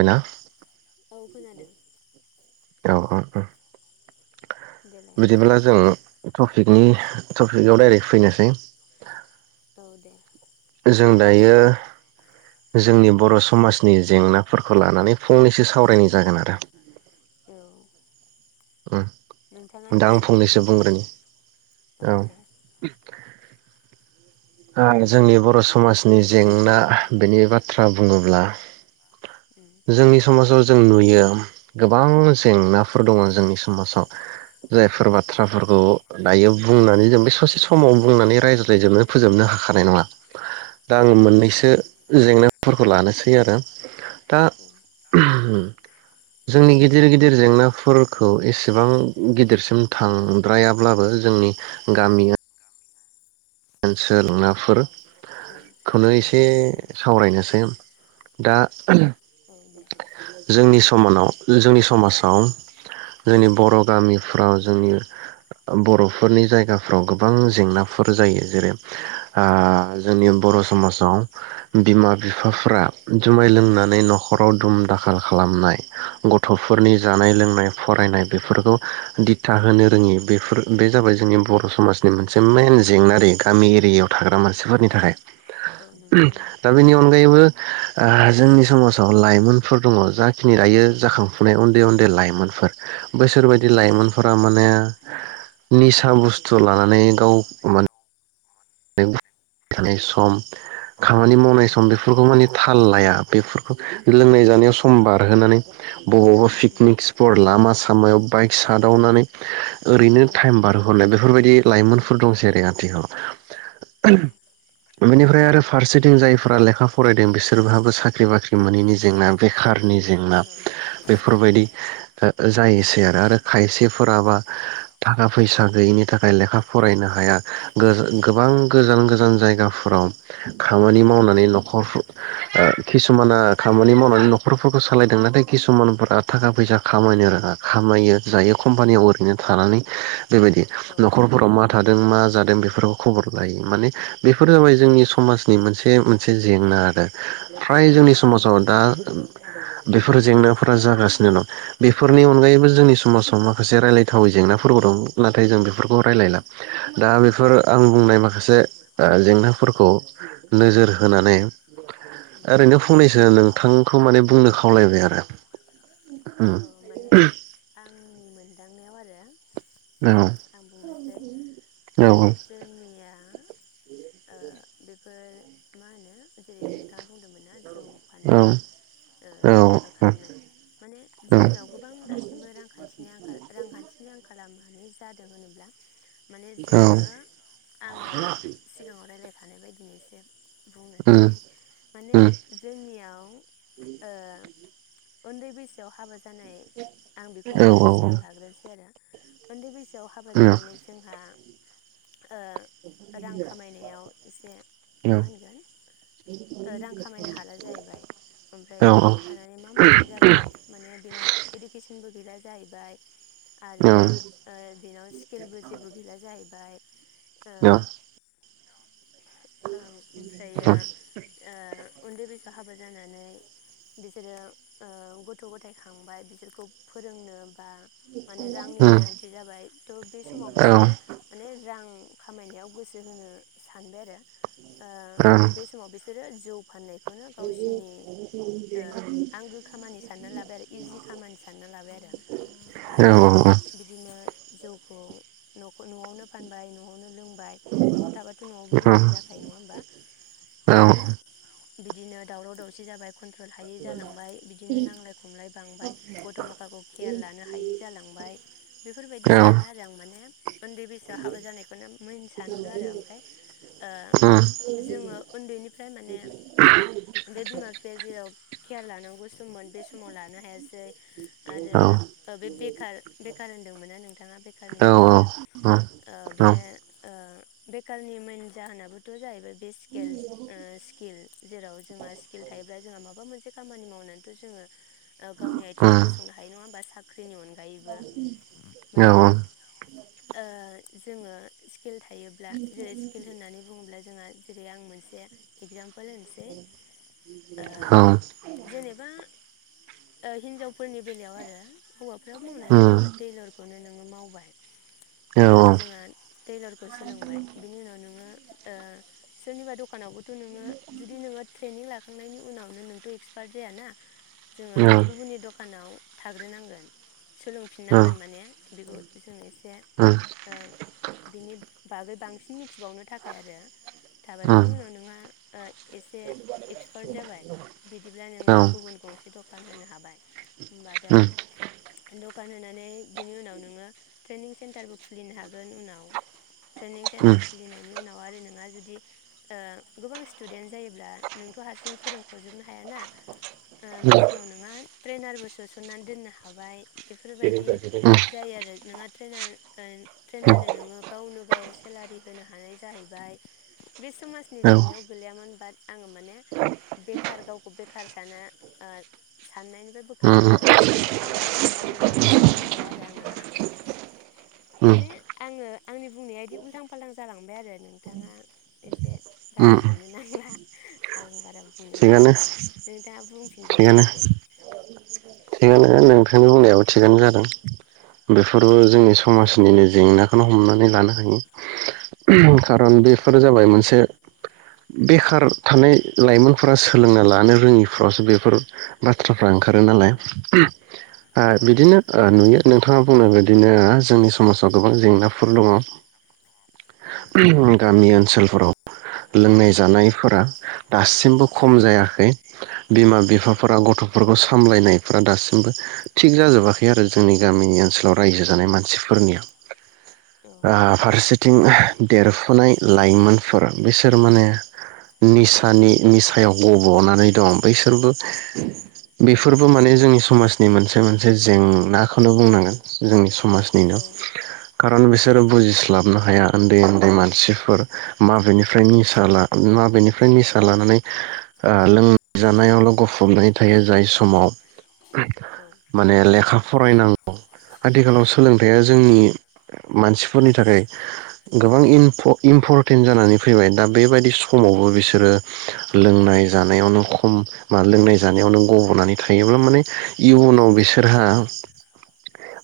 हयना? औ खोनादों। औ औ अ देलाय बिदिब्ला जों टपिकनि टपिकआव डाइरेक्ट फैनोसै औ दे। जों दायो जोंनि बर' समाजनि जेंनाफोरखौ लानानै फंनैसो सावरायनाय जागोन आरो। औ उम नोंथाङानो दा आं एसे फंनैसो बुंग्रोदो दे बुंग्रोनि औ। ओ जोंनि बर' समाजनि जेंना बेनि बाथ्रा बुङोब्ला उम जोंनि समाजाव जों नुयो गोबां औ जेंनाफोर दङ जोंनि समाज आव। जायफोर उम बाथ्राफोरखौ दायो बुंनानै जों बे ससे समाव बुंनानै रायज्लायजोबनो फोजोबनो हाखानाय नङा। दा औ आङो हाया औ मोननैसो जेंना फोरखौ लानोसै आरो। दा औ जोंनि गिदिर गिदिर जेंनाफोरखौ एसेबां गिदिरसिम थांद्रायाब्लाबो जोंनि गामिया ओनसोल नाफोर औ खौनो एसे उम सावरायनोसै। दा औ दे जोंनि [unintelligible] जे जोंनि समाजाव जोंनि बर' उम गामिफ्राव जोंनि बरफोरनि जायगाफ्राव गोबां जेंनाफोर जायो। जेरै ओ जोंनि बर समाजाव बिमा बिफाफ्रा जुमाय लोंनानै नखराव दुम दाखाल खालामनाय। औ गथ'फोरनि जानाय लोंनाय फरायनाय बेफोरखौ दिथा होनो रोङि बेफोर बे जाबाय जोंनि बर समाजनि मोनसे मेन जेंनारि गामि एरियायाव थाग्रा मानसिफोरनि थाखाय औ नंगौ दा बेनि अनगायैबो ओ जोंनि समाजाव लाइमोनफोर दङ जाखिनि लायो जाखांफुनाय उन्दै उन्दै लाइमोनफोर बैसोर औ बायदि लाइमोनफोरा माने निसा बुस्थु लानानै गाव माने [unintelligible] सम खामानि मावनाय औ उम औ सम उम औ बेफोरखौ माने थाल लाया बेफोरखौ लोंनाय जानायाव सम बार [unintelligible] बबावबा पिकनिक स्पट लामास खामायाव बाइक सादावनानै ओरैनो टाइम बारहरनाय बेफ बेफोरबायदि लाइमोनफोर दंसै आरो आथिखालाव [unintelligible] बेनिफ्राय आरो फारसेथिं जायफोरा लेखा फरायदों बिसोरबहाबो साख्रि बाख्रि मोनैनि जेंना बेखारनि जेंना उम बेफोरबायदि ओ जायोसै आरो आरो खायसेफोराबा थाखा फैसा गैयिनि थाखाय लेखा फरायनो हाया गोरों गोबां गोजान गोजान जायगाफोराव खामानि मावनानै नखर ओ किसुमाना खामानि मावनानै नखरफोरखौ सालायदों नाथाय किसुमानफोरा थाखा फैसा खामायनो रोङा खामायो जायो कम्पानियाव ओरैनो थानानै बेबायदि औ उम नखरफोराव माथाद दों मा जादों बेफोराव खबर लायो माने बेफोर जाबाय जोंनि समाजनि मोनसे मोनसे जेंना आरो फ्राय जोंनि उम समाजाव दा बेफोर जेंनाफोरा जागासिनो दं। बेफोरनि उम औ अनगायैबो जोंनि समाजाव माखासे रायलायथावै जेंनाफोरबो दं नाथाय जों बेफ बेफोरखौ रायलायला दा बेफोर। नाय माखासे ओ जेंनाफोरखौ नोजोर उम होनानै उम ओरैनो फंनैसो नोंथांखौ माने बुंनो खावलायबाय आरो उम औ माने आंनि मोन दांनायाव आरो औ आं बुंनोसै औ माने जोंनिया ओ बेफोर मा होनो जेरै नोंथाङा बुंदोंमोन ना जौ औ फाननाय ओ औ दुम दाखाल खालामनाय माने जोंनियाव गोबां दासिमबो रांखान्थिनि आंखाल रांखान्थिनि आं खालामनानै जादों होनोब्ला माने औ जोङो आङो सिगाङाव रायलायखानाय बायदि [unintelligible] बुंनोसै उम माने उम जोंनियाव ओ उन्दै बेसो हाबा जा जानाय आं बेखौ औ औ उम औ उम औ उम औ उम औ उम सिगां औ लाग्रोनोसै आरो उन्दै बैसो सोआव हाबा जानानै जोंहा ओ रां खामायनायाव एसे मा होनगोन रां खामायनो हाला जाहैबाय ओमफ्राय नआव थानानै मा मावगोन जाबाय बिनाव इडुकेसनबो गैया जाहैबाय आरो उम बेनाव स्किलबो जेबो गैला जाहैबाय औ ओ ओमफ्रायो ओ उन्दै बैस हाबा जानानै बिसोरो ओ गथ गथाइ खांबाय बिसोरखौ फोरोंनो बा माने रांनि गोनांथि जाबाय त बे समाव बिसोरो उम माने रां खामायनायाव गोसो होनो सानबाय आरो ओ बे समाव बिसोरो जौ फाननाय आंगो खामानि [inaudible] सानना लाबाय आरो इजि खामानि सानना लाबाय आरो जौखौ नखौ नआवनो फानबाय नआवनो लों बाय नआव थाबाथ नआवबो लोंनाय जाखायो नङा होनबा? बिदिनो दावराव दावसि जाबाय कन्ट्रल हायै जालांबाय बिदिनो नां नांलाय खमलाय बांबाय गथ माखाखौ केयार लानो हायि जालांबाय बेफोरबायदि सानो आरो आं माने उन्दै बैसोआव हाबा जानायखौनो मेन सानहरो आरो ओमफाय ओ जोङो उन्दैनिफ्राय माने बे बिमा बिफाया जेराव खेयार लानांगौ सममोन बे समाव लानो हायासै आरो बे बेखार बेखार होनदोंमोनना नोंथाङा बेखारनि जेंना ओ बे ओ बेकालनि मेन जाहोनाबोथ जाहैबाय बे स्केल स्किल जेराव जोंहा स्किल थायोब्ला जोंहा माबा मोनसे खामानि मावनानैथ जोङो गावनि आथिंआव गसंनो हायो नङा होमबा सा जोंनि अनगायैबो माने ओ जोङो स्किल थायोब्ला जेरै स्किल होननानै बुङोब्ला जोङा जेरै आं मोनसे एगजाम पल होनोसै ओ जेनेबा ओ हिनजाव फोरनि बेलायाव आरो हौवाफ्रा मावनो हायो जेनेबा टेइलरखौनो ओ मावबाय ओ जोङो टेइलरखौ सोलोंबाय बिनि उनाव नोङो ओ सोरनिबा दुख दखानावबोथ' नोङो जुदि नोङो ट्रेनिं लाख खांनायनि उनावनो नोंथ एक्सपार्ट जायाना जोङो गुबुननि दखानाव थाग्रोनांगोन सोलोंफिननांगोन माने बेखौ जों एसे ओ बिनि बागै बांसिन मिथिबावनो थाखाय आरो थाबाय बिनि उनाव नोंहा ओइ एसे एक्सपार्ट जाबाय बिदिब्ला नोङो गुबुन गंसे दख फानहोनो हाबाय होमबाथाय दखान होनानै बेनि उनाव नोङो ट्रेनिं सेन्टारबो खुलिनो हागोन उनाव ट्रेनिं सेन्टार खुलिनायनि उनाव आरो नोंङो जुदि गोबां स्टुदेन्ट जायोब्ला नोंथ हारसिं फोरोंखजोबनो हाया ना ओ बे न नोंहा ट्रेनारबो सोसननानै दोननो हाबाय बेफोरबायदि जायो आरो नोंहा ट्रेनार उम ट्रेनारनो नोङो गावनो गाव सेलारि होनो हानाय जाहैबाय बे समाजनि उम औ जेंनायाव गोैलैयामोन बाट आङो माने बेखार गावखौ बेखार साना ओ साननायनिफ्राय बोखारनो उम थाखाय बेफोरबायदि खामानिखौ मावनो हायो बेखौ बुंबाय आरो आङो उम माने आङो आंनि बुंनाया इदि उल्थां फालथां जालांबाय आरो नोंथाङा एसे उम गाज्रि मोननो नांला आं बारा थिगानो नों दा बुंफिनदो दे ए थिगानो थिगानो थिगानो नोंथांनि होननायाबो थिगानो जादों बेफोरबो औ जोंनि समाजनिनो जेंनाखौनो हमनानै लानो हायो खारन बेफोर जाबाय मोनसे बेखार थानाय लाइमोनफोरा सोलोंना लानो रोङिफ्रावसो बेफोर बाथ्रा फ्रा ओंखारो नालाय औ [unintelligible] आ औ बिदिनो ओ यो नोंथाङा बुंनाय बायदिनो जोंनि समाजाव गोबां जेंनाफोर दङ। औ ओहोम गामि ओनसोलफोराव लोंनाय जानायफोरा दासिमबो खम जायाखै। बिमा औ बिफाफोरा गथ' फोरखौ सामलायनाय फोरा दासिमबो थिग जाजोबाखै आरो जोंनि गामिनि ओनसोलाव रायजो जानाय मानसिफोरनिया आ फारसेथिं ओ देरफुनाय लाइमोनफोर बिसोर माने निसानि निसायाव गबनानै दं बैसोरबो बेफोरबो माने जोंनि समाजनि मोनसे मोनसे जेंनाख खौनो बुंनांगोन जोंनि औ समाजनिनो औ कारन बिसोरो बुजिस्लाबनो हाया उन्दै उन्दै मानसिफोर माबेनिफ्राय निसाला माबेनिफ फ्राय निसा लानानै आ लोंजानायावल गफबनानै थायो जाय समाव माने लेखा फरायनां [unintelligible] आथिखालाव सोलोंथाइया जोंनि मानसिफोरनि थाखाय गोबां इनम्फ इम्फरतेन जानानै फैबाय दा बेबायदि समावबो बिसोरो लोंनाय जानायावनो खम लोंनाय जानायावनो गबनानै थायोब्ला माने इयुनाव बिसोरहा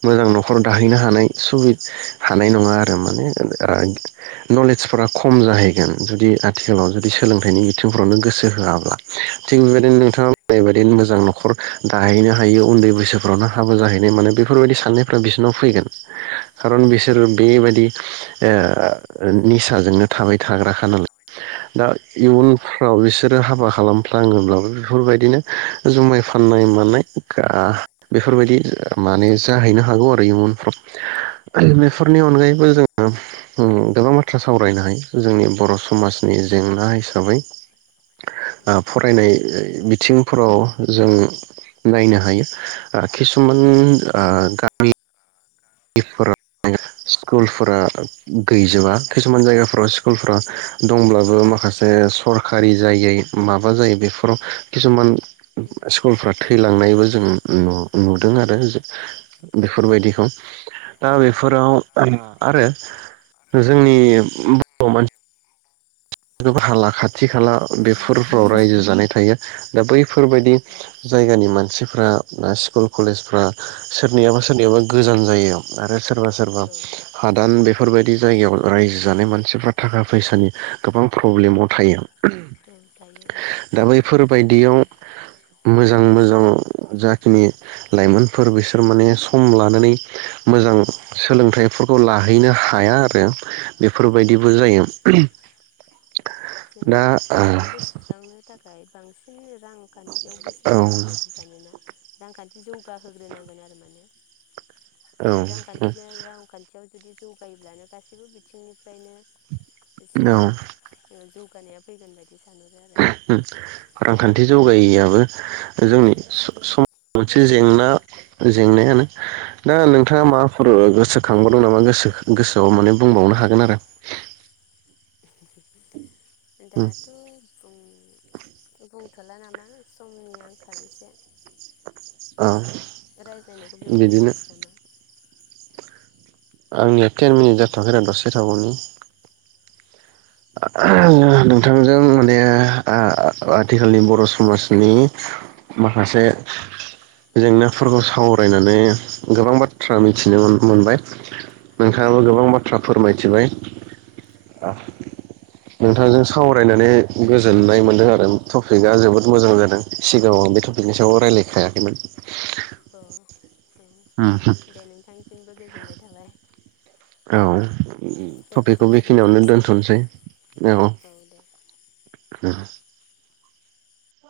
मोजां नखराव दाहैनो हानाय सुबि हानाय नङा आरो माने आ नलेजफोरा खम जाहैगोन जुदि थिखालाव औ जुदि सोलोंथाइनि बिथिंफ्रावनो गोसो हो होआब्ला थिग बेबायदिनो नोंथाङा बुंनायबायदिनो मोजां नखर दाहैनो हायो उन्दै बैसोफ्रावनो हाबो जाहैनाय माने बेफोरबायदि साननायफ्रा बिसोरनाव फैगोन खारन औ बिसोर बे बायदि औ ओ निसाजोंनो थाबाय थाग्राखा नालाय दा औ इयुनफ्राव बिसोरो हाबा खालामफ्लाङोब्लाबो बेफोरबायदिनो जुमाय फाननाय मानाय गा बेफोरबायदि उम माने जाहैनो हागौ आरो इयुनफ्राव बेफोरनि अनगायैबो जों ओ गोबां बाथ्रा सावरायनो हायो जोंनि बर' समाजनि जेंना हिसाबै ओ फरायनाय बिथिंफोराव जों नायनो हायो खिसुमान ओ [unintelligible] स्कुलफोरा उम गैजोबा खिसुमान जायगाफोराव स्कुलफोरा उम औ औ दंब्लाबो गैया माखासे सरखारि जायै माबा जायो बेफोराव किसुमान ओम बेफोराव उम स्कुलफोरा थैलांनायबो जों नु नुदों आरो औ बेफोरबायदिखौ दा बेफोराव आरो जोंनि बर' मानसि [unintelligible] खाथि खाला। बेफोर फोराव रायजो जानाय थायो दा बैफोरबायादि औ जायगानि मानसिफ्रा स्कुल कलेजफ्रा सोरनियाबा सोरनियाबा गोजान जायो आरो सोरबा सोरबा औ हादान बेफोर बेफोरबायदि जायगायाव रायजो जानाय मानसिफ्रा थाखा फैसानि गोबां प्रब्लेमाव थायो। ओं थायो औ। बायदियाव मोजां मोजां जाखिनि लाइमोनफोर बिसोर माने सम लानानै मोजां सोलोंथाइफोरखौ लाहैनो हाया आरो बेफोरबायदिबो जायो। उम दा जोङो औ बेफोरखौ सुस्रांनो थाखाय बांसिनो रांखान्थियाव गोसो होनांगोन बायदि सानोना रांखान्थि जौगा होग्रोनांगोन आरो माने। औ रांखान्थिखौ रांखान्थियाव जुदि जौगायोब्लानो गासैबो बिथिंनिफ्रायनो इसे औ जौगानाया फैगोन बायदि सानहरो आरो रांखान्थि जौगायिआबो जोंनि सम सम मोनसे जेंना जेंनायानो दा नोंथाङा माबाफोर गोसो खांबावदों नामा गोसो गोसोआव माने बुंबावनो हागोन आरो। लांदां दाथ बुं बुं थला नामा समनि आंखाल एसे। औ। रायज्लायनायखौ बेयावनो बिदिनो दोनथनोसै नामा। आंनिया टेन मिनिट खोनाबाय जाथयाखैे र दसे थाबावनि। नोंथांजों माने ओ आथिखालनि बर' समाजनि माखासे जेंनाफोरखौ सावरायनानै गोबां बा थ्रा औ मिथिनो मोनबाय। लांदां औ नोंथाङाबो गोबां बाथ्रा फोरमायथिबाय। [unintelligible] नोंथांजों सावरायनानै गोजोननाय मोनदों आरो टपिकआ जोबोद मोजां जादों सिगाङाव आं बे टपिकनि सायाव रायलाय खायाखैमोन। टपिकनि सायाव रायलायखायाखैमोन। अ उम हो। औ दे नोंथांनिसिमबो गोजोननाय थाबाय औ। दे थपिकखौ बिदिब्ला बेखिनियावनो दोनथ'नोसै दोनथनसै औ दे। औ।